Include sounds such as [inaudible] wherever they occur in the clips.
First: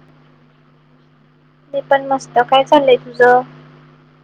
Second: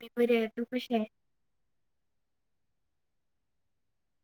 मी बरी आहे तू. विषय. मी पण मस्त काय चाललंय तुझ.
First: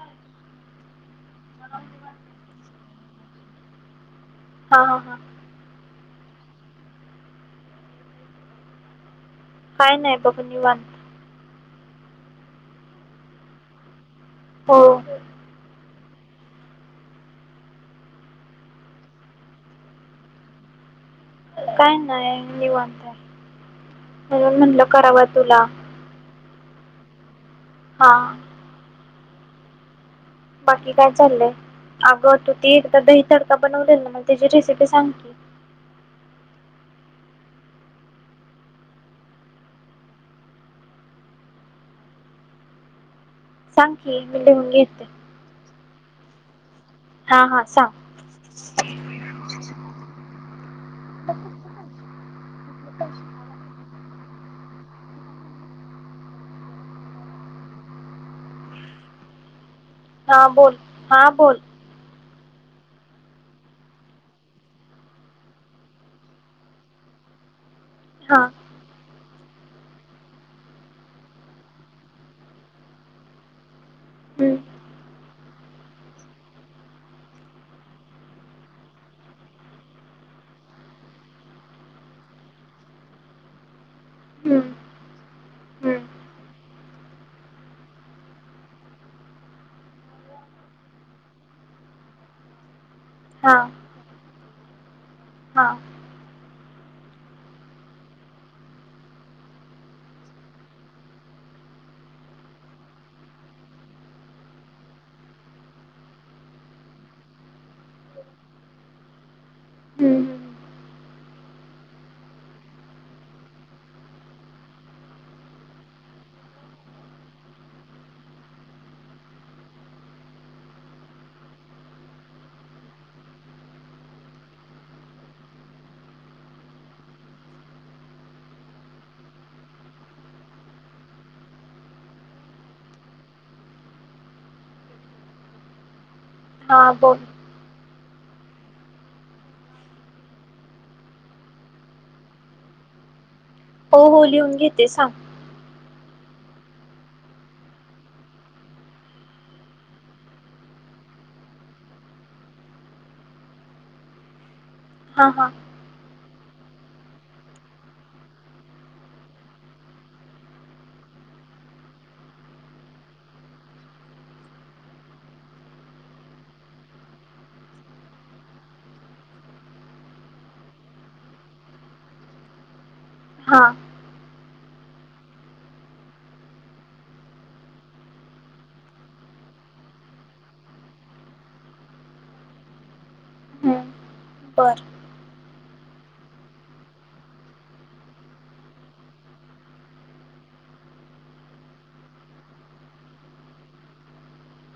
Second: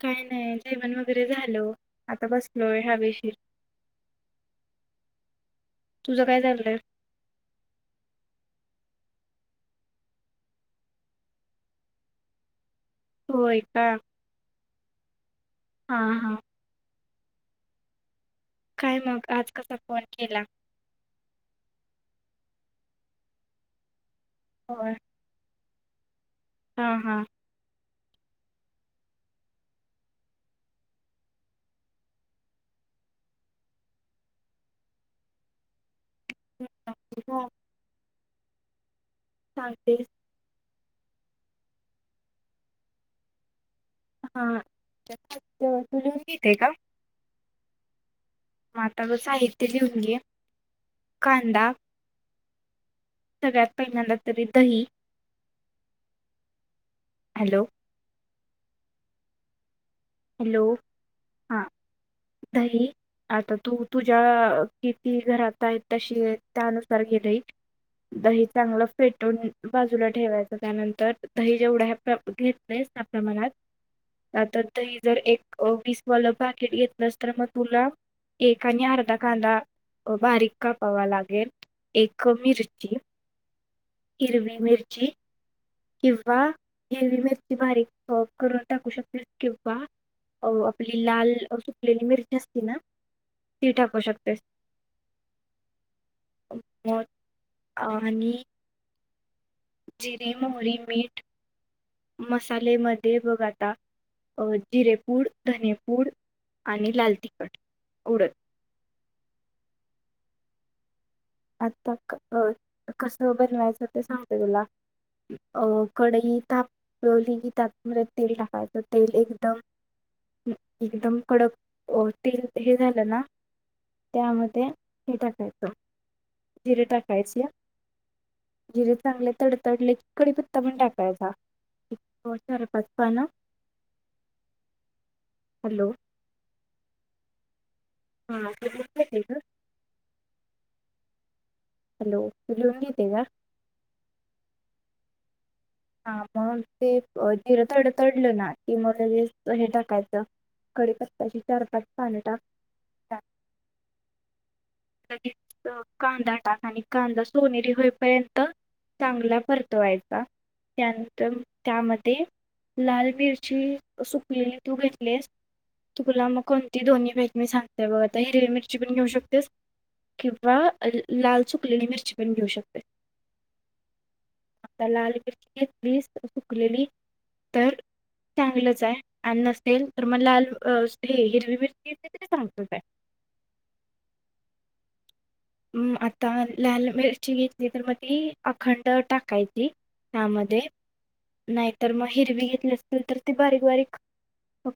काही नाही जेवण वगैरे झाल आता बसलोय हवेशीर. हा हा हा. तुझं काय चाललंय. काय नाही बघू निवांत. होय का. हो. हा हा. काय मग आज कसा फोन केला. काय नाही निवांत आहे. बर म्हंटलं होय कराव तुला हा हा. हा. बाकी काय चाललंय अगं तू ती एकदा दही तडका बनवलेल ना म त्याची रेसिपी सांग की. [unintelligible] सांगतेस सांग की मी हा लिहून घेते. साहित्य तू लिहून घेते का? हा हा सांग. मातावर साहित्य लिहून घे कांदा सगळ्यात पहि तरी दही हॅलो हा हॅलो बोल हा बोल. दही आता तू तुझ्या किती घरात आहेत त्यानुसार घे दही दही हा. चांगलं फेटून बाजूला ठेवायच त्यानंतर दही जेवढ्या घेतले त्या प्रमाणात हम्म. तर दही जर एक वीसवालं पाकिट घेतलंस तर मग तुला एक आणि अर्धा कांदा बारीक कापावा लागेल एक मिरची हिरवी हम्म. मिरची हम्म. किंवा हिरवी मिरची बारीक करून टाकू शकते किंवा अ आपली लाल सुकलेली मिरची असते ना हा. ती टाकू शक तेस. हा. म आणि जिरीे, मोहरी, मीठ मसालेमध्ये बघ आता जिरेपूड धनेपूड आणि लाल तिखट उडत हम्म हम्म. आता कसं बनवायचं ते सांगतेय तुला अं कडई तापवली की ताप म तेल टाकायचं तेल एकदम एकदम कडक अ तेल हे झालं ना त्यामध्ये हे टाकायचं जिरे टाकायचे या जिरे चांगले तडतडले कडीपत्ता पण टाकायचा चार पाच पान हॅलो हा ब हाे हॅलो तू लिहून घेते का हो हो लिहून घेते सांग हा मग ते जिर तड तडलं ना की मगे हे टाकायचं कडीपत्ताची चार पाच पान टाक हा हा. कदाार आणि कांदा सोनेरी होईपर्यंत चांगला परतवायचा त्यानंतर त्यामध्ये लाल मिरची सुकलेली तू घेतलेस तुुला मग कोणती दोन्ही भेट मी सांगताय बघ आता हिरवी मिरची पण घेऊ शकतेस किंवा लाल सुकलेली मिरची पण घेऊ शकतेस हा आता लाल र सुकलेली तर चांगलंच आहे आणि नसेल तर मग लाल हिरवी मिरची असली तरी चांगतच आहे पर आता लाल मिरची घेतली तर मग ती अखंड टाकायची त्यामध्ये नाहीतर मग हिरवी घेतली असतीलल तर ती बारीक बारीक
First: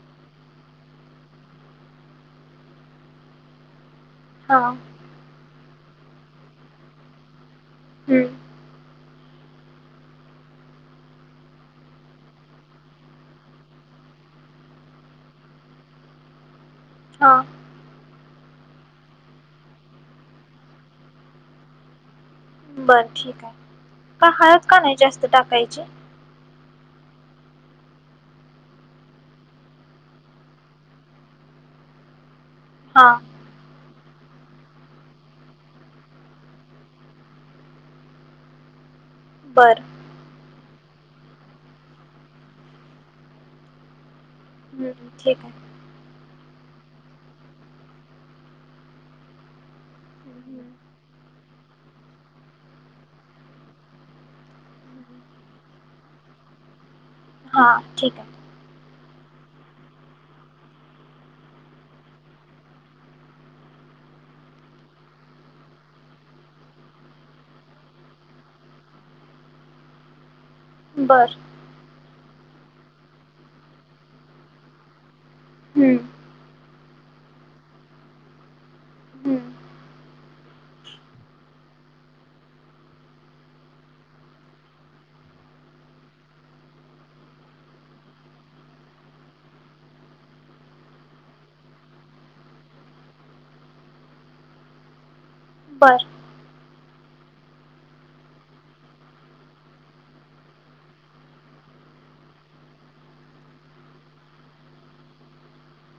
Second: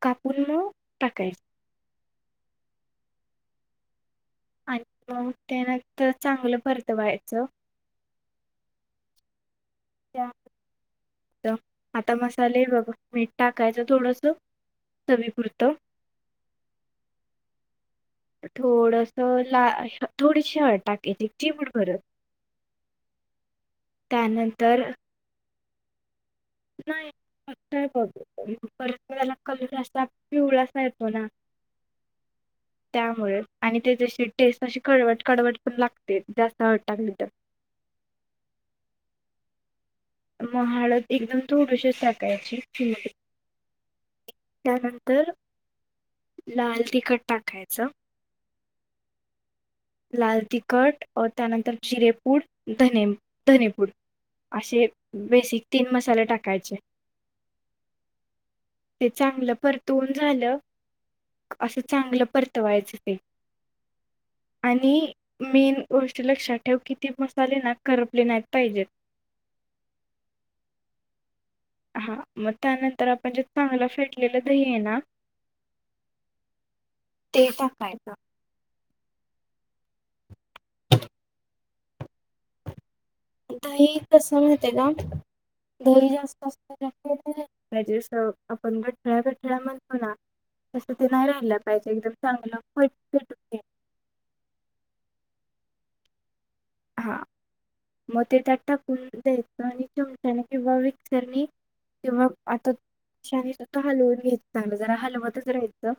कापून मग टाकायची हा ते नत चांगलं पररतवायचं हम्म, त्या आता मसाले बघ मीठ टाकायचं थोडस चवीपुरत हा थोडस ला थोडी शट टाकायची चिमड कररत बर ठीक आहे का हळद का त्यानंतर नाही जास्त टाक कायचे नाही परतला कलर जा पिवळासा येतो ना हा त्यामुळे आणि ते टेस्ट अशी कळवट कळवट पण लागते जास्त हळ टाकली तर बरं म हळद एकदम थोडस साकायची चिमडी हम्म, त्यानंतर ठीक आहे लाल तिखट टाकायचं लाल हम्म, तिखट त्यानंतर जिरेपूड धने धनेपूड असे हम्म. बेसिक तीन मसाले टाकायचे हा ठीक आहे ते चांगलं परतवून झालं असं चांगलं परतवायचं ते आणि मेन गोष्ट लक्षात ठेव कि ते मसाले ना करपले नाहीत पाहिजेत बर हा मग त्यानंतर आपण जे चांगलं फेटलेलं दही आहे ना हम्म, ते टाकायचं हम्म, दही कसं माहत ना दही जास्त असतस्त नाही रा पाहिजे जसं आपण गठठळ्या गठठळ्या म्हणतो ना तसं ते नाही राहिला पाहिजे एकदम चांगलं फटट बर हा मग ते त्यात टाकून द्यायचं आणि चमच्याने किंवा मिक्सरनी किंवा आताशने सु हलवून घ्यायच चांगलं जरा हलवतच राहायचं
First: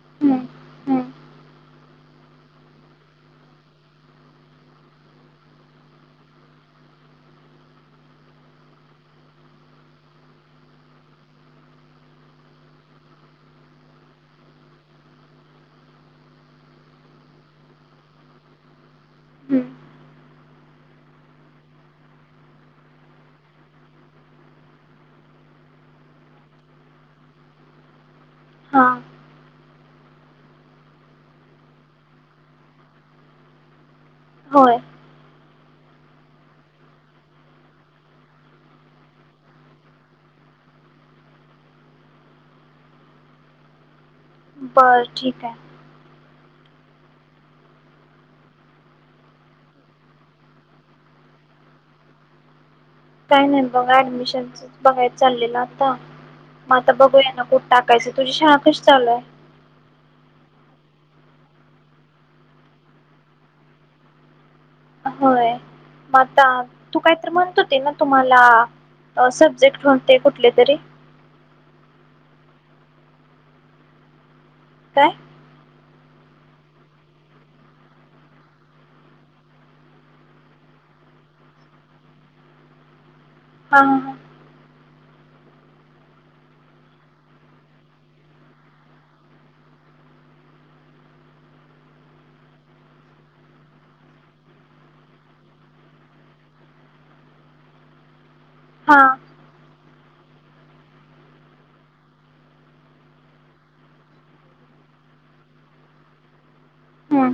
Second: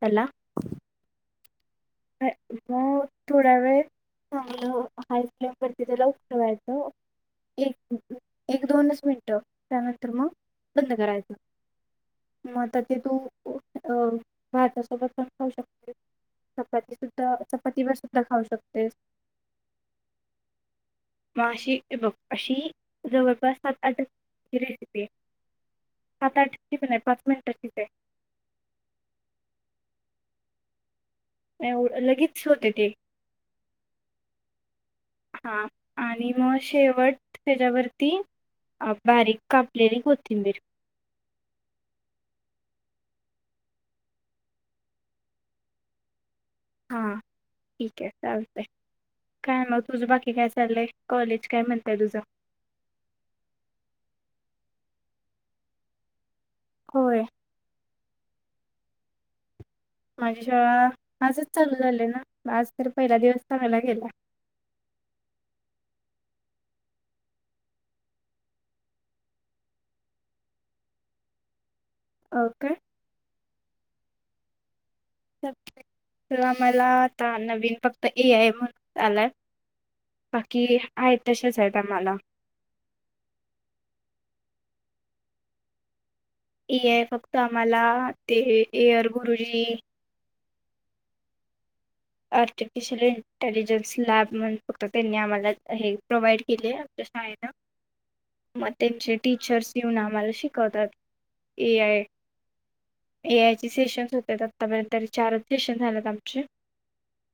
त्याला हम्म, हम्म, मग थोडा वेळ चांगलं हाय फ्लेम वरती त्याला उटवायचं एक एक दोनच मिनटं त्यानंतर मग बंद करायचं मग तर ते तू भातसोबत पण खाऊ शकतेस चपाती सुद्धा चपातीवर सुद्धा खाऊ शकतेस हम्म. माशी बघ अशी जवळपास सात आठची रेसिपी आहे सात आठची पण आहे पाच मिनिटाचीच आहे हा लगेच होते ते होय हा आणि मग शेवट त्याच्यावरती बारीक कापलेली कोथिंबीर. बर ठीक आहे. हा ठीक आहे चालतंय काय मग तुझं बाकी काय चाललंय कॉलेज काय म्हणतय तुझं. काय नाही बघा ऍडमिशनच बघायला चाललेलं आता. म बघू होय ना कुठ आता काय तुझी शाळा कशी चालू आहे. माझी शाळा आजच चालू झाली ना आज तर पहिला दिवस चांगला गेला. होय मग आता तू काहीतरी म्हणत होती ना तुम्हाला सब्जेक्ट कोणते? कुठले तरी? अ काय? काय? तुला मला आता नवीन फक्त ए आय म्हणून आलाय. बाकी आहे तशेच आहेत आम्हाला. हा. ए आय फक्त आम्हाला ते एअर गुरुजी आर्टिफिशियल इंटेलिजन्स लॅब म्हण फक्त त्यांनी आम्हाला हे प्रोव्हाइड केले आमच्या शाळेनं. म हां त्यांचे टीचर्स येऊन आम्हाला शिकवतात. ए आय, ए आय चे सेशनस होते आतापर्यंत चारच सेशन झालेत आमचे. हं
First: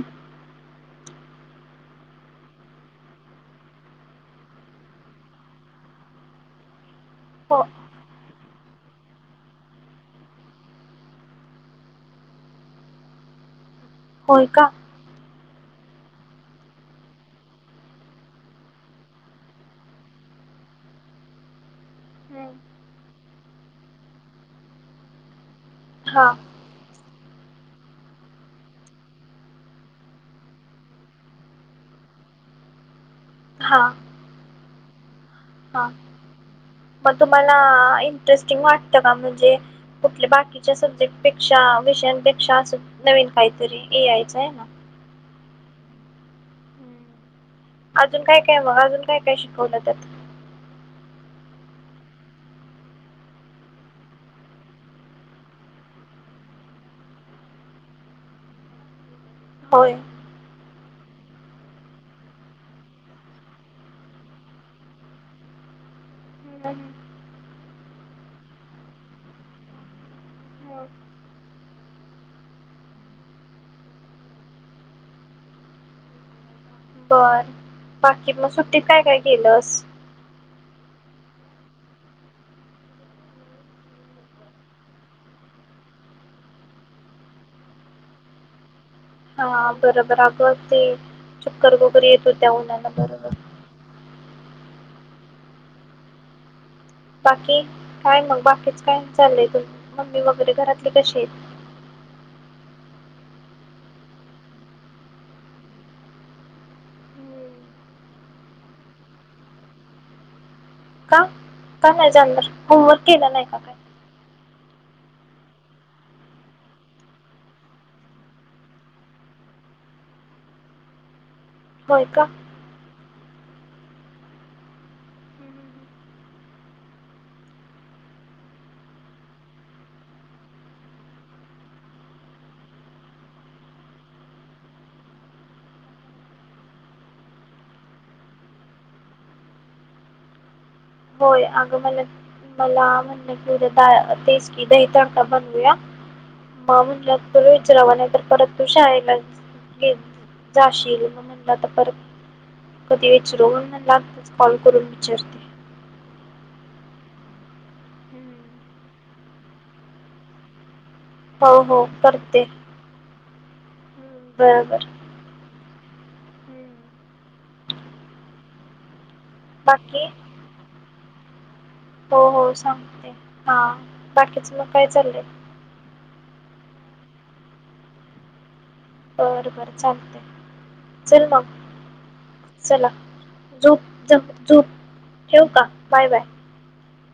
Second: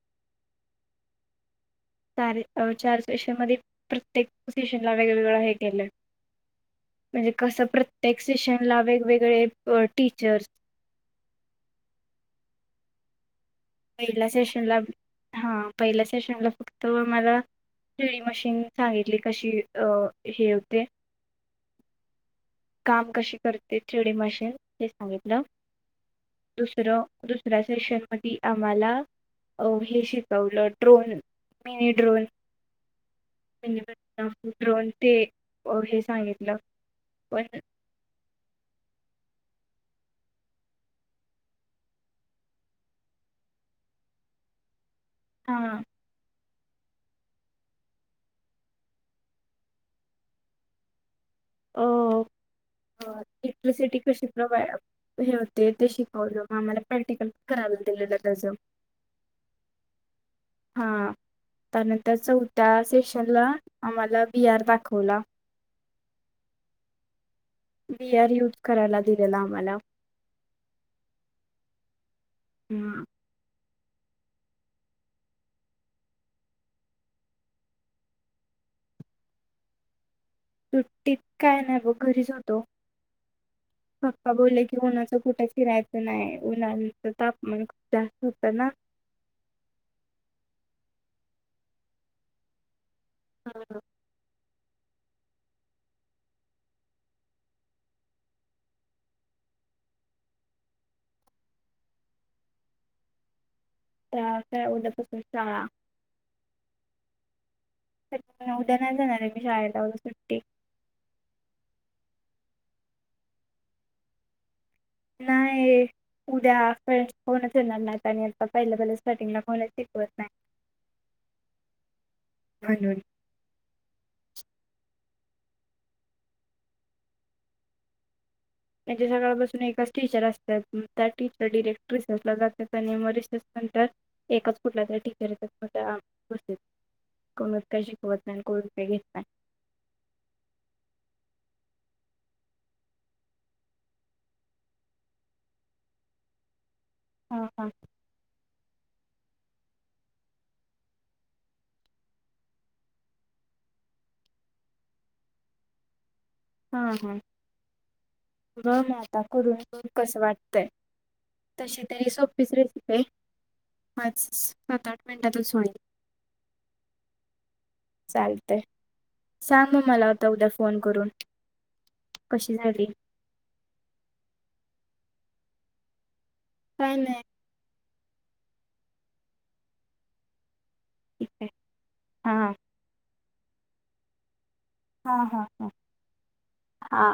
चार सेशन मध्ये प्रत्येक पोझिशन ला वेगवेगळं हे केलंय म्हणजे हो कस प्रत्येक सेशन ला वेगवेगळेअ टीचर्स. [inaudible] पहिल्या होय का सेशनला हा पहिल्या सेशनला फक्त मला थ्रीडी मशीन सांगितली कशी अ हे होते. हम्म. [inaudible] काम कशी करते थ्रीडी मशीन हे सांगितलं. हां [inaudible] दुसरं दुसऱ्या सेशन मधी आम्हाला अ हे शिकवलं ड्रोन मिनी ड्रोन [unintelligible] ड्रोन ते अ, हा हे सांगितलं मग पण तुम्हाला इंटरेस्टिंग वाटत का? म्हणजे कुठल्या बाकीच्या सब्जेक्टपेक्षा, विषयांपेक्षा अस नवीन काहीतरी ए आय च आहे ना. हां हम्म. अजून काय, काय मग? अजून काय काय शिकवलं त्यात. अ इलेक्ट्रिसिटी कशी प्रोव्हाईड हे होते ते शिकवलं. मग आम्हाला प्रॅक्टिकल करायला दिलेलं त्याचं. होय. हा त्यानंतर चौथ्या सेशनला आम्हाला व्ही आर दाखवला. हम्म. वी आर यूज करायला दिले ला आम्हाला. [inaudible] हम्. बर बाकी मग सुट्टीत काय काय केलस? सुट्टी त काय नाही बघ घरीच होतो. पप्पा बोलले की उन्हाचं कुठे फिरायचं नाही उन्हाच तापमान खूप जास्त होत ना. हा बरोबर अगं ते चक्कर वगैरे येत होत्या उन्हान. बरोबर. हां. बाकी काय मग बाकीच काय चाललंय? त मम्मी वगैरे घरातले कसे आहेत? तर उद्यापासून शाळा, हम्म. उद्या नाही जाणार आहे मी शाळेला उद्या सुट्टी. का का नाही जाणार? होमवर्क केला नाही का? [inaudible] नाही उद्या पण कोनच येणार नाहीत आणि आता पहिल्या, पहिल्या स्टार्टिंगला कोण च शिकवत नाही. होय का? [inaudible] त्यांच्या सकाळपासून एकाच टीचर असतात ह त्याच टीचर डिरेक्ट रिसेसला जातात आणि म रिसेस नंतर एकच कुठल्या तरी टीचर येतात मग त्या बस्त्यात. कोणच काही शिकवत नाही आणि कोणच काही घेत नाही. होय अगं मला, मला म्हणले तेच की दही तडका बनवूया. मा म्हटल्या हा तुला हा विचारावा नाही तर परत तू शाळेला. जाशील मग म्हणला तर परत कधी विचारू मग म्हंटले आताच कॉल करून विचारते हा हा म म आता करून कस वाटतय. हो तशी हो तरी करते सोपीच रेसिपी आहे. आज बरोबर सात आठ मिनिटातच होईल. चालतंय. सांग मग बाकी मला होता उद्या फोन करून. हो हो कशी झाली सांगते हा बाकीच लोक आहेत. चालले. काय नाही. बर बर चालतंय. चल ठीक मग आहे हा चला. झोप जा. झोप हा ठेवू हा का बाय बाय. हा.